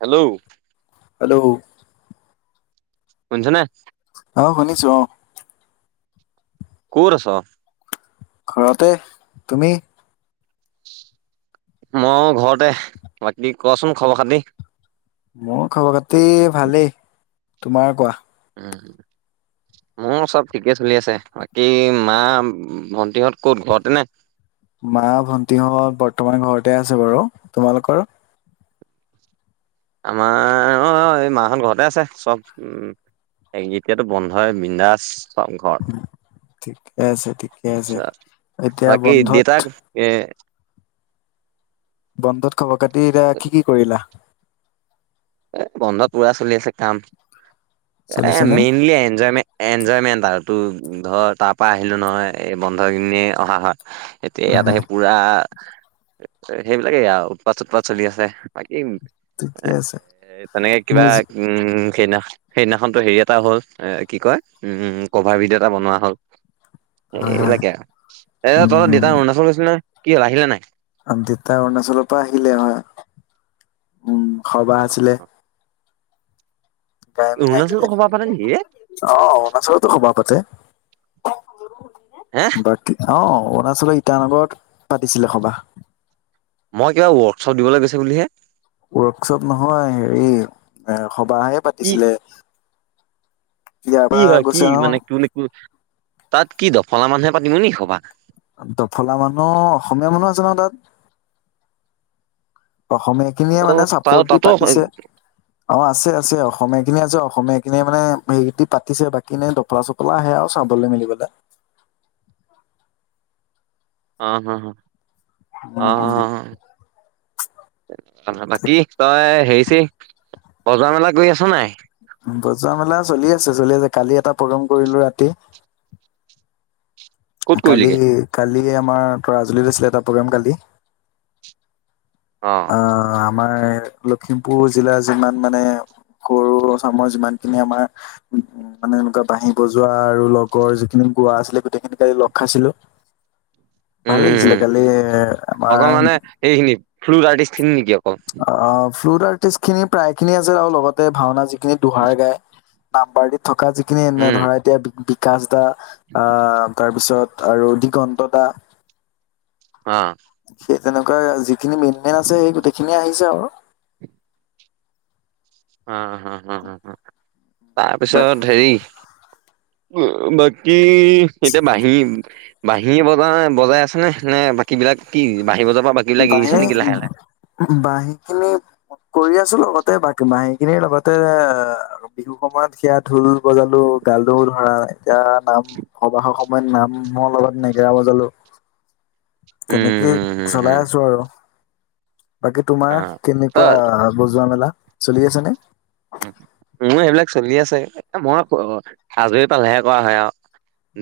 Hello. Hello! শুনিছানে? অ, শুনিছো, অ। ক'ত আছ? ঘৰতে। তুমি? মই ঘৰতে, বাকী, কচোন খবৰ-খাতি! মোৰ খবৰ-খাতি ভালেই! তোমাৰ কোৱা! উম। মোৰ চব ঠিকে চলি আছে। বাকী, মা-ভণ্টিহঁত ক'ত, ঘৰতে নে? মা-ভন্টি হঁত বৰ্তমান ঘৰতে আছে বাৰু! তোমালোকৰ? আমাৰ অ', অ', এই মাহঁত ঘৰতে আছে। চব, উম। এই এতিয়াতো বন্ধয়েই, বিন্দাচ চব ঘৰত। ঠিকে আছে, ঠিকে আছে। আচ্ছা! এতিয়া বাকী, বন্ধত দেতাক এ বন্ধত খবৰ-খাতি এতিয়া কি, কি কৰিলা? এ, বন্ধত পুৰা চলি আছে কাম! এ, চলিছেনে মেইনলি এনজয়মে এনজয়মেন্ট আৰু তোৰ ধৰ, তাৰ পৰা আহিলোঁ নহয়, এই বন্ধ কিদিনেই অহা হয়। এতিয়া ইয়াত হয় আহি পুৰা, সেইবিলাকে আৰু উৎপাত-চুৎপাত চলি আছে। বাকী ঠিকেই আছে। মানে কিবা মিউজি উম, সেইদিনা, সেইদিনাখনতো হেৰি এটা হ'ল, এ কি কয়, উম, ক'ভাৰ ভিডিঅ' এটা বনোৱা হ'ল। হয় হয় এইবিলাকে আৰু এ যে তহঁত দেতা উম অৰুণাচল গৈছিল নহয়, কি হ'ল, আহিলে নে নাই? দেতা অৰুণাচলৰ পৰা আহিলে, হয়! উম, অ সবাহ আছিলে। অ [unintelligible] আহিলে, অৰুণাচলতো সভা পাতে নেকি ৰে অ, অৰুণাচলতো সবাহ পাতে। হে বাকী অ', অৰুণাচলৰ ইটানগৰত পাতিছিলে সবাহ। মই কিবা ৱৰ্কশ্বপ দিবলৈ গৈছো বুলিহে! ৱৰ্কশ্বপ নহয়, হেৰি, এ, সবাহে কি পাতিছিলে। ইয়াৰ কি পৰা হয় কি? গৈছে মানে নহয় ত তাত কি দফলা মানুহে পাতিম নে সভা! দফলা মানুহ, অসমীয়া মানুহ আছে ন তাত, অসমীয়া! সেইখিনিয়ে অ মানে তাৰ চাপোৰ্ট দি তাতো পাতিছে। অ', আছে, আছে! অসমীয়া খিনিয় আছে অসমীয়াখিনিয়ি মানে হে পাতিছে বাকী ন দফলা চ [unintelligible] অ, অ, অ, অ, উম উম অ। বাকী, তই হেৰি- চেৰি বজা-মেলা কৰি আছ নে নাই! বজা-মেলা চলি আছে, চলি আছে! কালি এটা প্ৰগ্ৰেম কৰিলো ৰাতি। ক'ত কালি, কৰিলিগে কালি আমাৰ তৰাজুলীত আছিলে এটা প্ৰগ্ৰেম কালি। অ'। অ', আমাৰ লখিমপুৰ জিলাৰ, যিমান মানে সৰু চামৰ যিমানখিনি আমাৰ মানে এনেকুৱা বাঁহি বজোৱা আৰু লগৰ যিখিনি গোৱা আছিলে গোটেইখিনি কালি লগ খাইছিলো! [inaudible] উম ভাল উম উম লাগিছিলে। কালি আমাৰ অকল [unintelligible] [unintelligible] থকা যিখিনি এ, ধৰা, উম এতিয়া বিকাশ দা, আহ তাৰ ওচৰত আৰু দিগন্ত দা। অ'। সেই তেনেকুৱা যিখিনি মেইন, মেইন আছে সেই গোটেইখিনিয়ে আহিছে আৰু। হা, হা, হা তাৰ বাকী পিছত হেৰি উম, বাকি এতিয়া নাহিম। বাঁহীয়ে বজাই, বজাই আছে নে, নে বাকী বিলাক কি বাঁহী বজাৰ পৰা বাকীবিলাক বাঁহী লাহে, লাহে। বাঁহী খিনি কৰি আছোঁ, লগতে বাকী বাঁহী খিনিৰ লগতে বিহু সময়ত সেয়া ঢোল বজালো গালো ধৰা। এতিয়া নাম সবাহৰ সময়ত নামৰ লগত নেগেৰা বজালো। উম তেনেকেই হম হম চলাই হম আছোঁ আৰু। বাকী অ তোমাৰ ত কেনেকুৱা বজোৱা মেলা চলি আছে নে। মোৰ সেইবিলাক চলি আছে মই হাজৰি পালেহে কৰা হয় আৰু।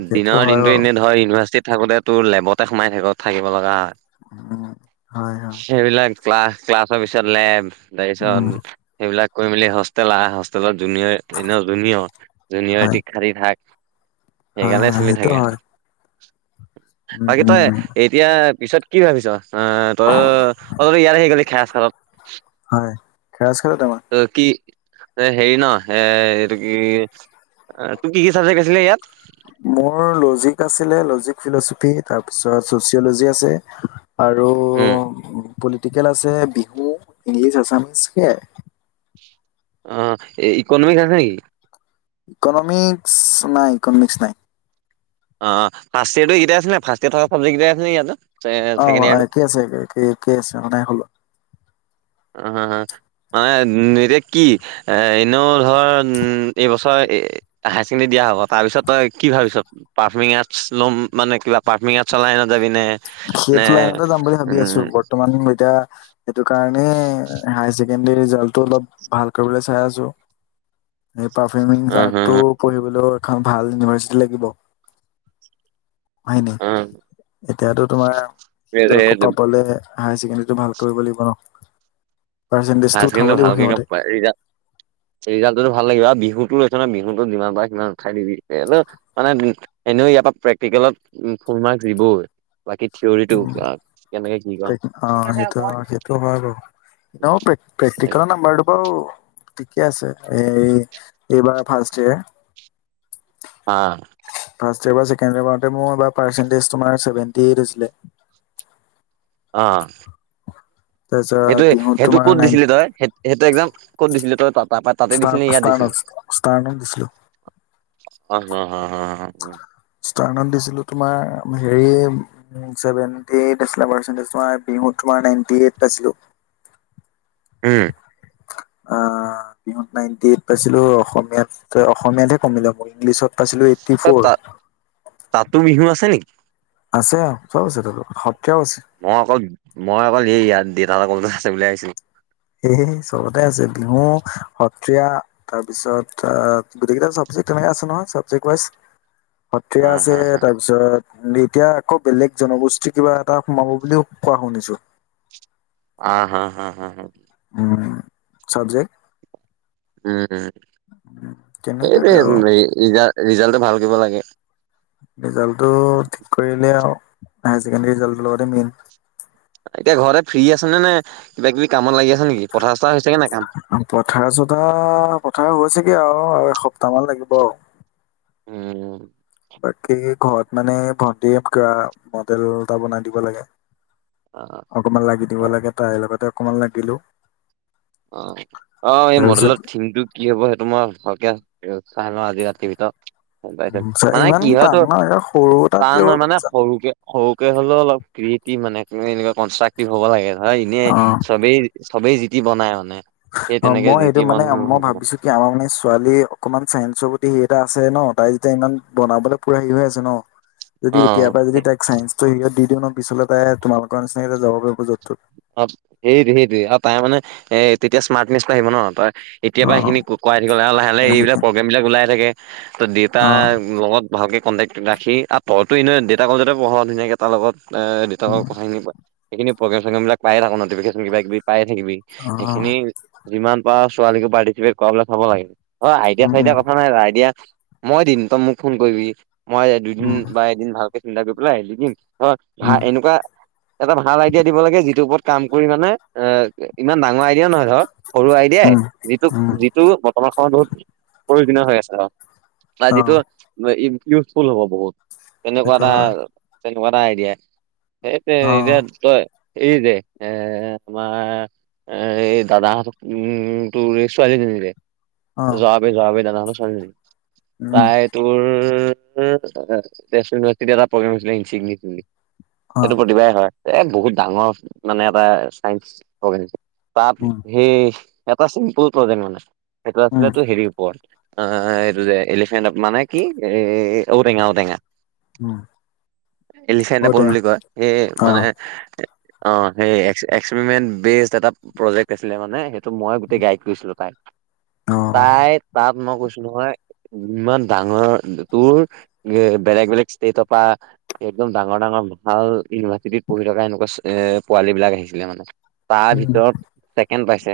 সেইটো দিনৰ হয় দিনতটো বাৰু এনেই ধৰ ইউনিভাৰ্চিটিত থাকোতে তোৰ লেবতে সোমাই থাক থাকিব লগা হয়। উম, হয়, হয়। সেইবিলাক ক্লা ক্লাছৰ পিছত লেব তাৰ উম পিছত সেইবিলাক কৰি মেলি হোষ্টেল হোষ্টেল আহ হোষ্টেলত জুনিয়ৰ, জুনিয়ৰ জুনিয়ৰ হয় টিক খাৰি থাক। হয় সেইকাৰণে হয় চলি সেইটো থাকে আৰু হয় উম বাকী উম তই উম এই এতিয়া পিছত কি ভাবিছ আহ তই ত ইয়াত আহি গলি খাই খালত হয় গাছ [unintelligible] খেলো তোমাৰ অ', কি এ হেৰি ন এ এইটো কি তোৰ কি, কি চাবজেক্ট আছিলে ইয়াত। মোৰ লজিক আছিলে লজিক ফিলচফি তাৰপিছত ছ'চিয়'লজি আছে। আৰু উম পলিটিকেল আছে বিহু ইংলিছ আছামিছ সেয়াই। অ', এই ইকনমিক্স আছে নেকি? ইকনমিক্স নাই ইকনমিক্স নাই। অ', ফাৰ্ষ্ট ইয়াৰটো এইেটা আছিলে ফাৰ্ষ্ট ইয়েৰ থকা চাবজেক্ট আছিলে ইয়াতে। অ', একে আছে একে, একে একেই আছে মানাই হলোঁ। উ মানে এতিয়া কি এ এনেও ধৰ এইবছৰ হায়াৰ ছেকেণ্ডেৰী দিয়া হ'ব তাৰ পিছতই কি ভাবিছ? পাৰ্মিংছ আৰ্টছ ল'ম মানে কিবা পাৰ্মিং আৰ্টছ লাইনত চলাই যাবি নে। নে সেইটো লাইনতে যাম বুলি ভাবি উম আছোঁ বৰ্তমান এতিয়া সেইটো কাৰণে হায় ছেকেণ্ডৰী ৰিজাল্টটো অলপ ভাল কৰিবলৈ চাই আছোঁ। এই পাৰফিউমিং অ হা আৰ্ডটো পঢ়িবলৈও এখন ভাল ইউনিভাৰ্চিটি লাগিব হয় নে। উম। তেতিয়াতো তোমাৰটো আকৌ সেইটো পাবলে হায়াৰ ছেকেণ্ডৰীটো ভাল কৰিব লাগিব ন। পাৰ্চেণ্টেজটো উঠাব লাগিব সেই মতে। ৰিজাল্টো ভাল লাগিব আৰু বিহুতো লৈছ নে বিহুতো যিমান পাৰে সিমান উঠাই দিবি মানে। এনেও ইয়াৰ পৰা প্ৰেক্টিকেলত ফুল মাৰ্ক দিবই। বাকী থিয়ৰিটো উম, কেনেকে কি তাকে। অ কয়। নও পে [unintelligible] প্ৰেক্টিকেলৰ নাম্বাৰটো বাৰু ঠিকে আছে, এই এইবাৰ ফাৰ্ষ্ট ইয়েৰ। অ'। ফাৰ্ষ্ট ইয়াৰ পঢ়া ছেকেণ্ড ইয়াৰ পঢ়োতে মোৰ পাৰ্চেন্টেজ তোমাৰ চেভেনতি এইঠ হৈছিলে। অ'। তাৰপিছত সেইটো বিহুত সেইটো তোমাৰ কত নাইন দিছিলে তই সেইটো এক্সজাম কত দিছিলে তই তাত, তাৰাপা তাতে ষ্টাৰ দিছিলি ইয়াত দিছিলি। ষ্টাৰ্ণত ষ্টাৰ্ণত দিছিলোঁ ষ্টাৰ্ণত দিছিলো তোমাৰ হেৰি চেভেনটি এইট আছিলে [unintelligible] নাইটি এইট পাইছিলো। [inaudible] অ বিহুত নাইনটি এইট পাইছিলো অসমীয়াত অসমীয়াতহে কমিলে মোৰ ইংলিছত, পাইছিলোঁ এইটটি অ ফ'ৰ তাত তাতো বিহু আছে নেকি। আছে আৰু চব আছে ত সত্ৰীয়াও আছে। মই অকল মই অকল এই ইয়াত দেউতাৰ লগৰ আছে বুলি আহিছিলো। সেয়ে চবতে আছে বিহু সত্ৰীয়া, তাৰপিছত গোটেইকেইটা চাবজেক্ট তেনে আছে নহয় চাবজেক্ট ৱাইজ, সত্ৰীয়া হা হা আছে হা তাৰপিছত, দি এতিয়া আকৌ বেলেগ জনগোষ্ঠী কিবা এটা সোমাব বুলিও কোৱা শুনিছো। আ হা হা হা হা, উম চাবজেক্ট, উম উম তেনেকুৱাকে সেইটোৱে আৰু ৰিজাল্টটো ভাল কৰিব লাগে। ৰিজাল্টটো ঠিক কৰিলে আৰু হাই ছেকেণ্ডেৰী ৰিজাল্টটোৰ লগতে মেইন। এতিয়া ঘৰতে ফ্ৰী আছে নে নাই কিবা কিবি কামত লাগি আছে নেকি পথাৰ চথাৰ হৈছেগে নাই কাম। পথাৰ চতা পথাৰ হৈছেগে আৰু এসপ্তাহ মান লাগিব আৰু উম বাকী ঘৰত মানে ভণ্টিক মডেল এটা বনাই দিব লাগে। অ অকমান লাগি দিব অ লাগে তাই লগতে অকমান লাগিলো। অ অ এই তাৰপিছত মডেলৰ থিম টো কি হব সেইটো মই ভালকে উ চাহ লওঁ আজি ৰাতিৰ ভিতৰত। উ মানে ইমান টান কিহতো ন এ সৰু এটা টান দিলেও মানে যা- সৰুকে, সৰুকে হলেও অলপ ক্ৰিয়েটিভ মানে এনেকুৱা কনষ্ট্ৰাক্টিভ হব লাগে নয় এনেই অ চবেই, চবেই জিতি বনাই মানে। সেই অ তেনেকে মই যি টি এইটো বন মানে মই নহ'ব ভাবিছোঁ, কি আমাৰ মানে ছোৱালী অকমান চায়েন্সৰ প্ৰতি সেই এটা আছে ন তাই যেতিয়া ইমান বনাবলৈ পুৰা হেৰি হৈ আছে ন। [unintelligible] যদি এতিয় পৰা যদি তাইক ছাইন্সতটো হিৰৰিত দিওঁ ন পিছলে তাই তোমালোকৰ নিচিনাকে যাব পাৰিব য'ত তত। অ সেইটো সেইৰি আৰু তাই মানে এ তেতিয়া স্মাৰ্টনেচ আহিব ন তাৰ কেতিয়া অ পৰা সেইখিনি ক কৰাই থাকিব লাগে আৰু লাহে লাহে এইবিলাক সেইকাৰণে প্ৰগ্ৰেম বিলাক ওলাই থাকে ত অ দেউতাৰ লগত। ভালকৈ কণ্টেক্ট ৰাখি আৰু তইতোনে দেউতাকৰ [unintelligible] পঢ়া ধুনীয়াকৈ তাৰ লগত উম, কথাখিনি সেইখিনি প্ৰগ্ৰেম ম্ৰগ্ৰেম পায় নোটিফিকিশন কিবা কিবি পাই থাকিবি অ সেইখিনি, যিমান পাৰ ছোৱালীকো পাৰ্টিচিপেট কৰা চাব লাগে অ আইডিয়া উম চাইডিয়া উম কথা নাই আইডিয়া, মই দিম তই মোক ফোন কৰিবি মই দুদিন উম বা এদিন ভালকে চিন্তা কৰি পেলাই আহ দি দিম। হয় ভা উম এনেকুৱা এটা ভাল আইডিয়া দিব লাগে যি ইৰত কাম কৰি মানে এ ইমান ডাঙৰ আইডিয়া নহয় ধৰ সৰু আইডিয়াই উম যিটো উম টো বৰ্তমান সময়ত বহুত প্ৰয়োজনীয় হৈ আছে আৰু অ যিটো। ইউজফুল হ'ব বহুত তেনেকুৱা সেইটো হয় এটা তেনেকুৱা এটা আইডিয়া। সেইটোৱে অ এতিয়া তই এই জে এ তোমাৰ এ এই দাদাহঁত উম তোৰ এই ছোৱালীজনি যে। অ [unintelligible] উম তাই, তোৰ এটা প্ৰগ্ৰেম হৈছিল। অ সেইটো প্ৰতিভায় হয় এ বহুত ডাঙৰ মানে এটা চাইন্স। তাত উম সেই এটা চিম্পুল প্ৰজেট মানে সেইটো উম আছিলো হেৰি ওপৰত। অ এইটো যে এলিফেণ্ট মানে কি এ ঔটেঙা ঔটেঙা। উম এলিচেণ্টাপল ঔটেঙা বুলি কয় সেই অ মানে। অ সেই এক্সপেৰিমেণ্ট বেষ্ট এটা প্ৰজেক্ট আছিলে মানে সেইটো। মই গোটেই উম, গায়ক লৈছিলোঁ তাই অ তাই তাত মই কৈছোঁ নহয়। ইমান ডাঙৰ তোৰ বেলেগ বেলেগ ষ্টেটৰ পৰা। একদম ডাঙৰ ডাঙৰ মাল ইউনিভাৰ্চিটিত পঢ়ি থকা এনেকুৱা। এ পোৱালী বিলাক আহিছিলে মানে তাৰ উম ভিতৰত ছেকেণ্ড পাইছে।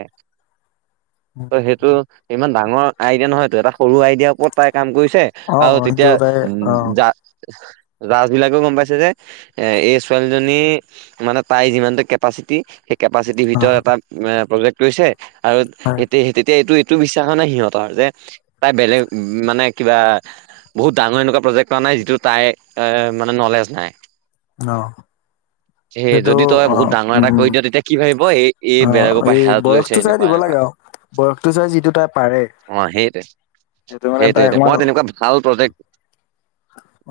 ত সেইটো অ ইমান ডাঙৰ আইডিয়া নহয় তটো এটা সৰু আইডিয়াৰ ওপৰত তাই কাম কৰিছে। আৰু সেইটো তেতিয়া সদায় উম অ যা। জাষ্ট বিলাকেও গম পাইছে যে এ এই ছোৱালীজনী মানে। প্ৰাই যিমানটো কেপাচিটি সেই কেপাচিটিৰ অ ভিতৰত এটা প্ৰজেক্ট লৈছে। আৰু হয় এতিয়া তেতিয়া এইটোৱে। এইটো বিশ্বাস নে সিহঁতৰ যে তাই বেলেগ মানে কিবা। বহুত ডাঙৰ এনেকুৱা প্ৰজেক্ট কৰা নাই যিটো তাই অ মানে নলেজ নাই। অ সেই যে। টো যদি তই অ বহুত ডাঙৰ উ এটা কৰি দিয় তেতিয়া কি ভাবিব এই এই অ বেলেগৰ পৰা এই হেল্প লৈছে বয়সটো চাই এনেকুৱা দিব এনেকুৱা লাগে আও। বয়সটো চাই যিটো তাই পাৰে। অ সেইটোৱে। মানে সেইটো তাই সেই অকমান মই তেনেকুৱা ভাল প্ৰজেক্ট।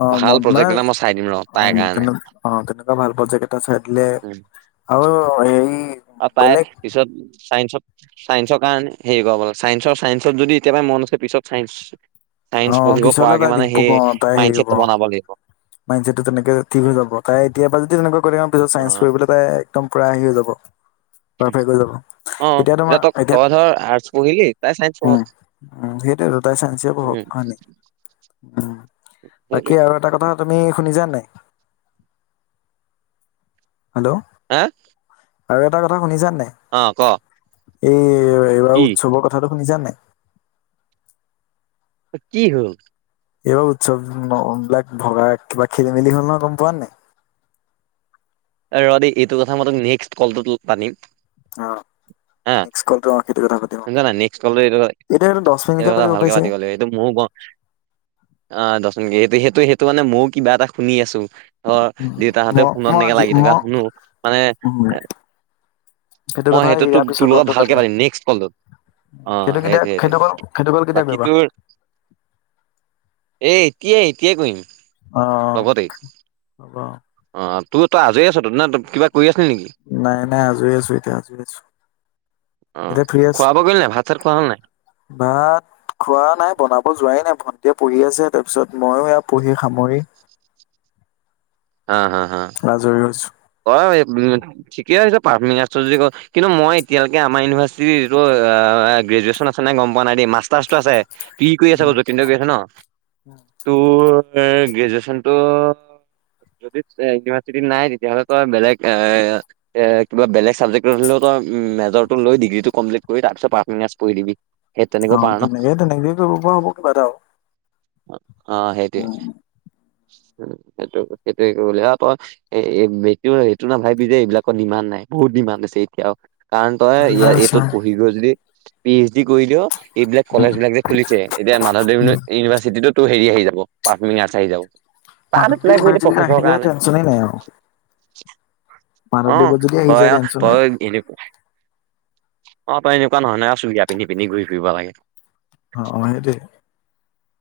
অ ভাল মন প্ৰজেক্ট মানে এটা মই চাই দিম ৰ' অ তাইৰ তেনে কাৰণে। অ তেনেকুৱা ভাল প্ৰজেক্টটা চাই দিলে, অ সেই। অ তাই পিছত চাইঞ্চত। চাইঞ্চৰ কাৰণে, হেৰি হেৰি পাব চাইন্সৰ চাইঞ্চত যদি এতিয়াৰপৰা মন আছে পিছত চাইঞ্চ। অ, পিছলে তাই দি হ'ব, অ তাই হেৰি হ'ব। মাইণ্ডছেটটো বনাব লাগিব অ মাইনছেটটো তেনেকে ঠিক হৈ যাব। তাই এতিয়াপা যদি তেনেকৈ কৰে আৰু পিছত চাইঞ্চ পঢ়িবলৈ তাই একদম পুৰা হেৰি হৈ যাব, পাৰফেক্ হৈ যাব। অ এতিয়া তোমাৰ তই এতিয়া তই ধৰ আৰ্টচ পঢ়িলি তাই চাইন্স উম পঢ়ক উ সেইটো দুটাই চাইঞ্চিয়ে পঢ়ক। উম হয় নেকি? উম, বাকী সেইটোৱে আৰু এটা কথা তুমি শুনিছা নে নাই? হেল্ল'! হা! আৰু এটা কথা শুনিছা নে নাই? অ, ক! এই এইবাৰ কি উৎসৱৰ কথাটো শুনিছা নে নাই? কি হ'ল? এইবাৰ উৎসৱ ম বিলাক ভগা কিবা খেলি মেলি হ'ল ন, গম পোৱানে নাই? এ ৰ' দেই, এইটো কথা মই তোক নেক্সট কলটোটোত পানিম। অ নেক্স কলটো অ সেইটো কথা পাতিম অ। শুনিছ নাই নেক্সট কলটো এইটো আৰু দহ মিনিটকে পাতিব পাৰিছে। এই টো ম ও গ আ দশন সেইটো সেইটো মানে মইও কিবা এটা শুনি আছোঁ। অ, উম, দেউতাহঁতেও মই ফোনত মই এনেকে আজি লাগি থকা মই শুনো। মানে উম, এ মই কথা সেইটো তোক, ইয়াৰ তোৰ পিছৰ লগত কলটো ভালকে পাতিম নেক্স কলটোত। অ সেইটো কেতিয়া সেইটোৱে সেইটো কল টোৱে। সেইটো কল কেতিয়া বাকী কৰিবা? তোৰ এ এতিয়াই এতিয়াই কৰিম। অ', লগতেই, হ'ব। অ', তোৰ তই আজৰি আছোতো, নে তই কিবা কৰি আছিলি নেকি? নাই, নাই, আজৰি আছোঁ এতিয়া, আজৰি আছোঁ। অ', খোৱা-বোৱা কৰিলি নাই, ভাত-চাত খোৱা হ'ল নাই? ভাত খোৱা নাই, বনাব যোৱাই নাই, ভণ্টিয়ে পঢ়ি আছে, তাৰপিছত মইয়ো এয়া পঢ়ি সামৰি। হা হা হা। আজৰি হৈছোঁ। অ, এক দুই মিনিট, ঠিকে আছে পাঁচ মিনিট আছে যদি ক'। কিন্তু মই এতিয়ালৈকে আমাৰ ইউনিভাৰ্চিটিৰটো আ, গ্ৰেজুৱেশন আছে নাই গম পোৱা নাই দেই, মাষ্টাৰ্চটো আছে। ই কৰি আছে আক', যতিন হঁ‌তে কৰি আছা ন? তোৰ এ গ্ৰেজুৱেশনটো যদি ইউনিভাৰ্চিটিত নাই, তেতিয়াহ'লে তই বেলেগ এ এ কিবা বেলেগ ছাবজেক্টত হ'লেও মেজৰটো লৈ ডিগ্ৰীটো কমপ্লিট কৰি, তাৰপিছত পাৰ্ফমিং আৰ্টছ পঢ়ি দিবি। সেই তেনেকৈ অ, পাৰ ন তেনেকে তেনেকে কৰিব পৰা হ'ব কিবা এটা আও। অ', সেইটোৱে, সেইটো সেইটো কৰিব লাগিব আ তই এ-এব বিটো সেইটো নাভাবিবি যে এইবিলাকৰ ডিমাণ্ড নাই, বহুত ডিমাণ্ড আছে এতিয়াওঁ। কাৰণ তই ইয়াত যিমান চা এইটোত পঢ়ি গৈ যদি পি এইচ ডি কৰি দিয়, এইবিলাক কলেজবিলাক যে খুলিছে, এতিয়া মাধৱদেৱ ইউনি--ইউনিভাৰ্চিটিটোত তোএ হেৰি আহি যাব, পাৰ্ফমিং আৰ্টছ আহি যাব, তাত মাধৱদেৱ এপ্লাই কৰি দে। ইউনিভাৰ্চিটিলৈ আহিলে টেনচনেই নাই আৰু। অ', মাধৱদেৱত যদি আহি তই যায় আৰু টেনচন নাই তই এনেকুৱা অ', তই এনেকুৱা নহয় নহয় আৰু চুৰিয়া পিন্ধি-চিন্ধি ঘুৰি ফুৰিব লাগে। অ', সেইটোৱে।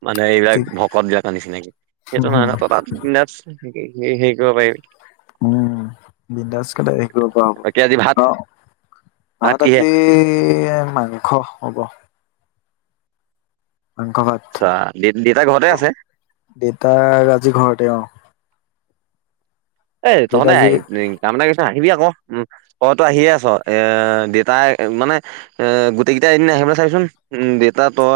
মানে এইবিলাক ঠিক ভকতবিলাকৰ নিচিনাকে, সেইটো নহয় নহয় তই তাত বিন্দাছ এনকে হে-হেৰি কৰিব পাৰিবি। উম, বিন্দাসকে তই হেৰি কৰিব পৰা বাকী আজি ভাত হ'ব। অ'। ভাত আজি, মাংস হ'ব। মাংস ভাত। আচ্ছা, দেত-দেতা ঘৰতে আছে? দেতা, আজি ঘৰতে অ'। এ দেউতা তহঁ‌তে আজি [unintelligible] কাম এটা কৰিবিছোন আহিবি আকৌ, উম তইটো আহিয়ে আছ, এ দেউতাই মানে অ', গোটেই কেইটা এদিন আহিব চাবিচোন। উম দেউতা, তই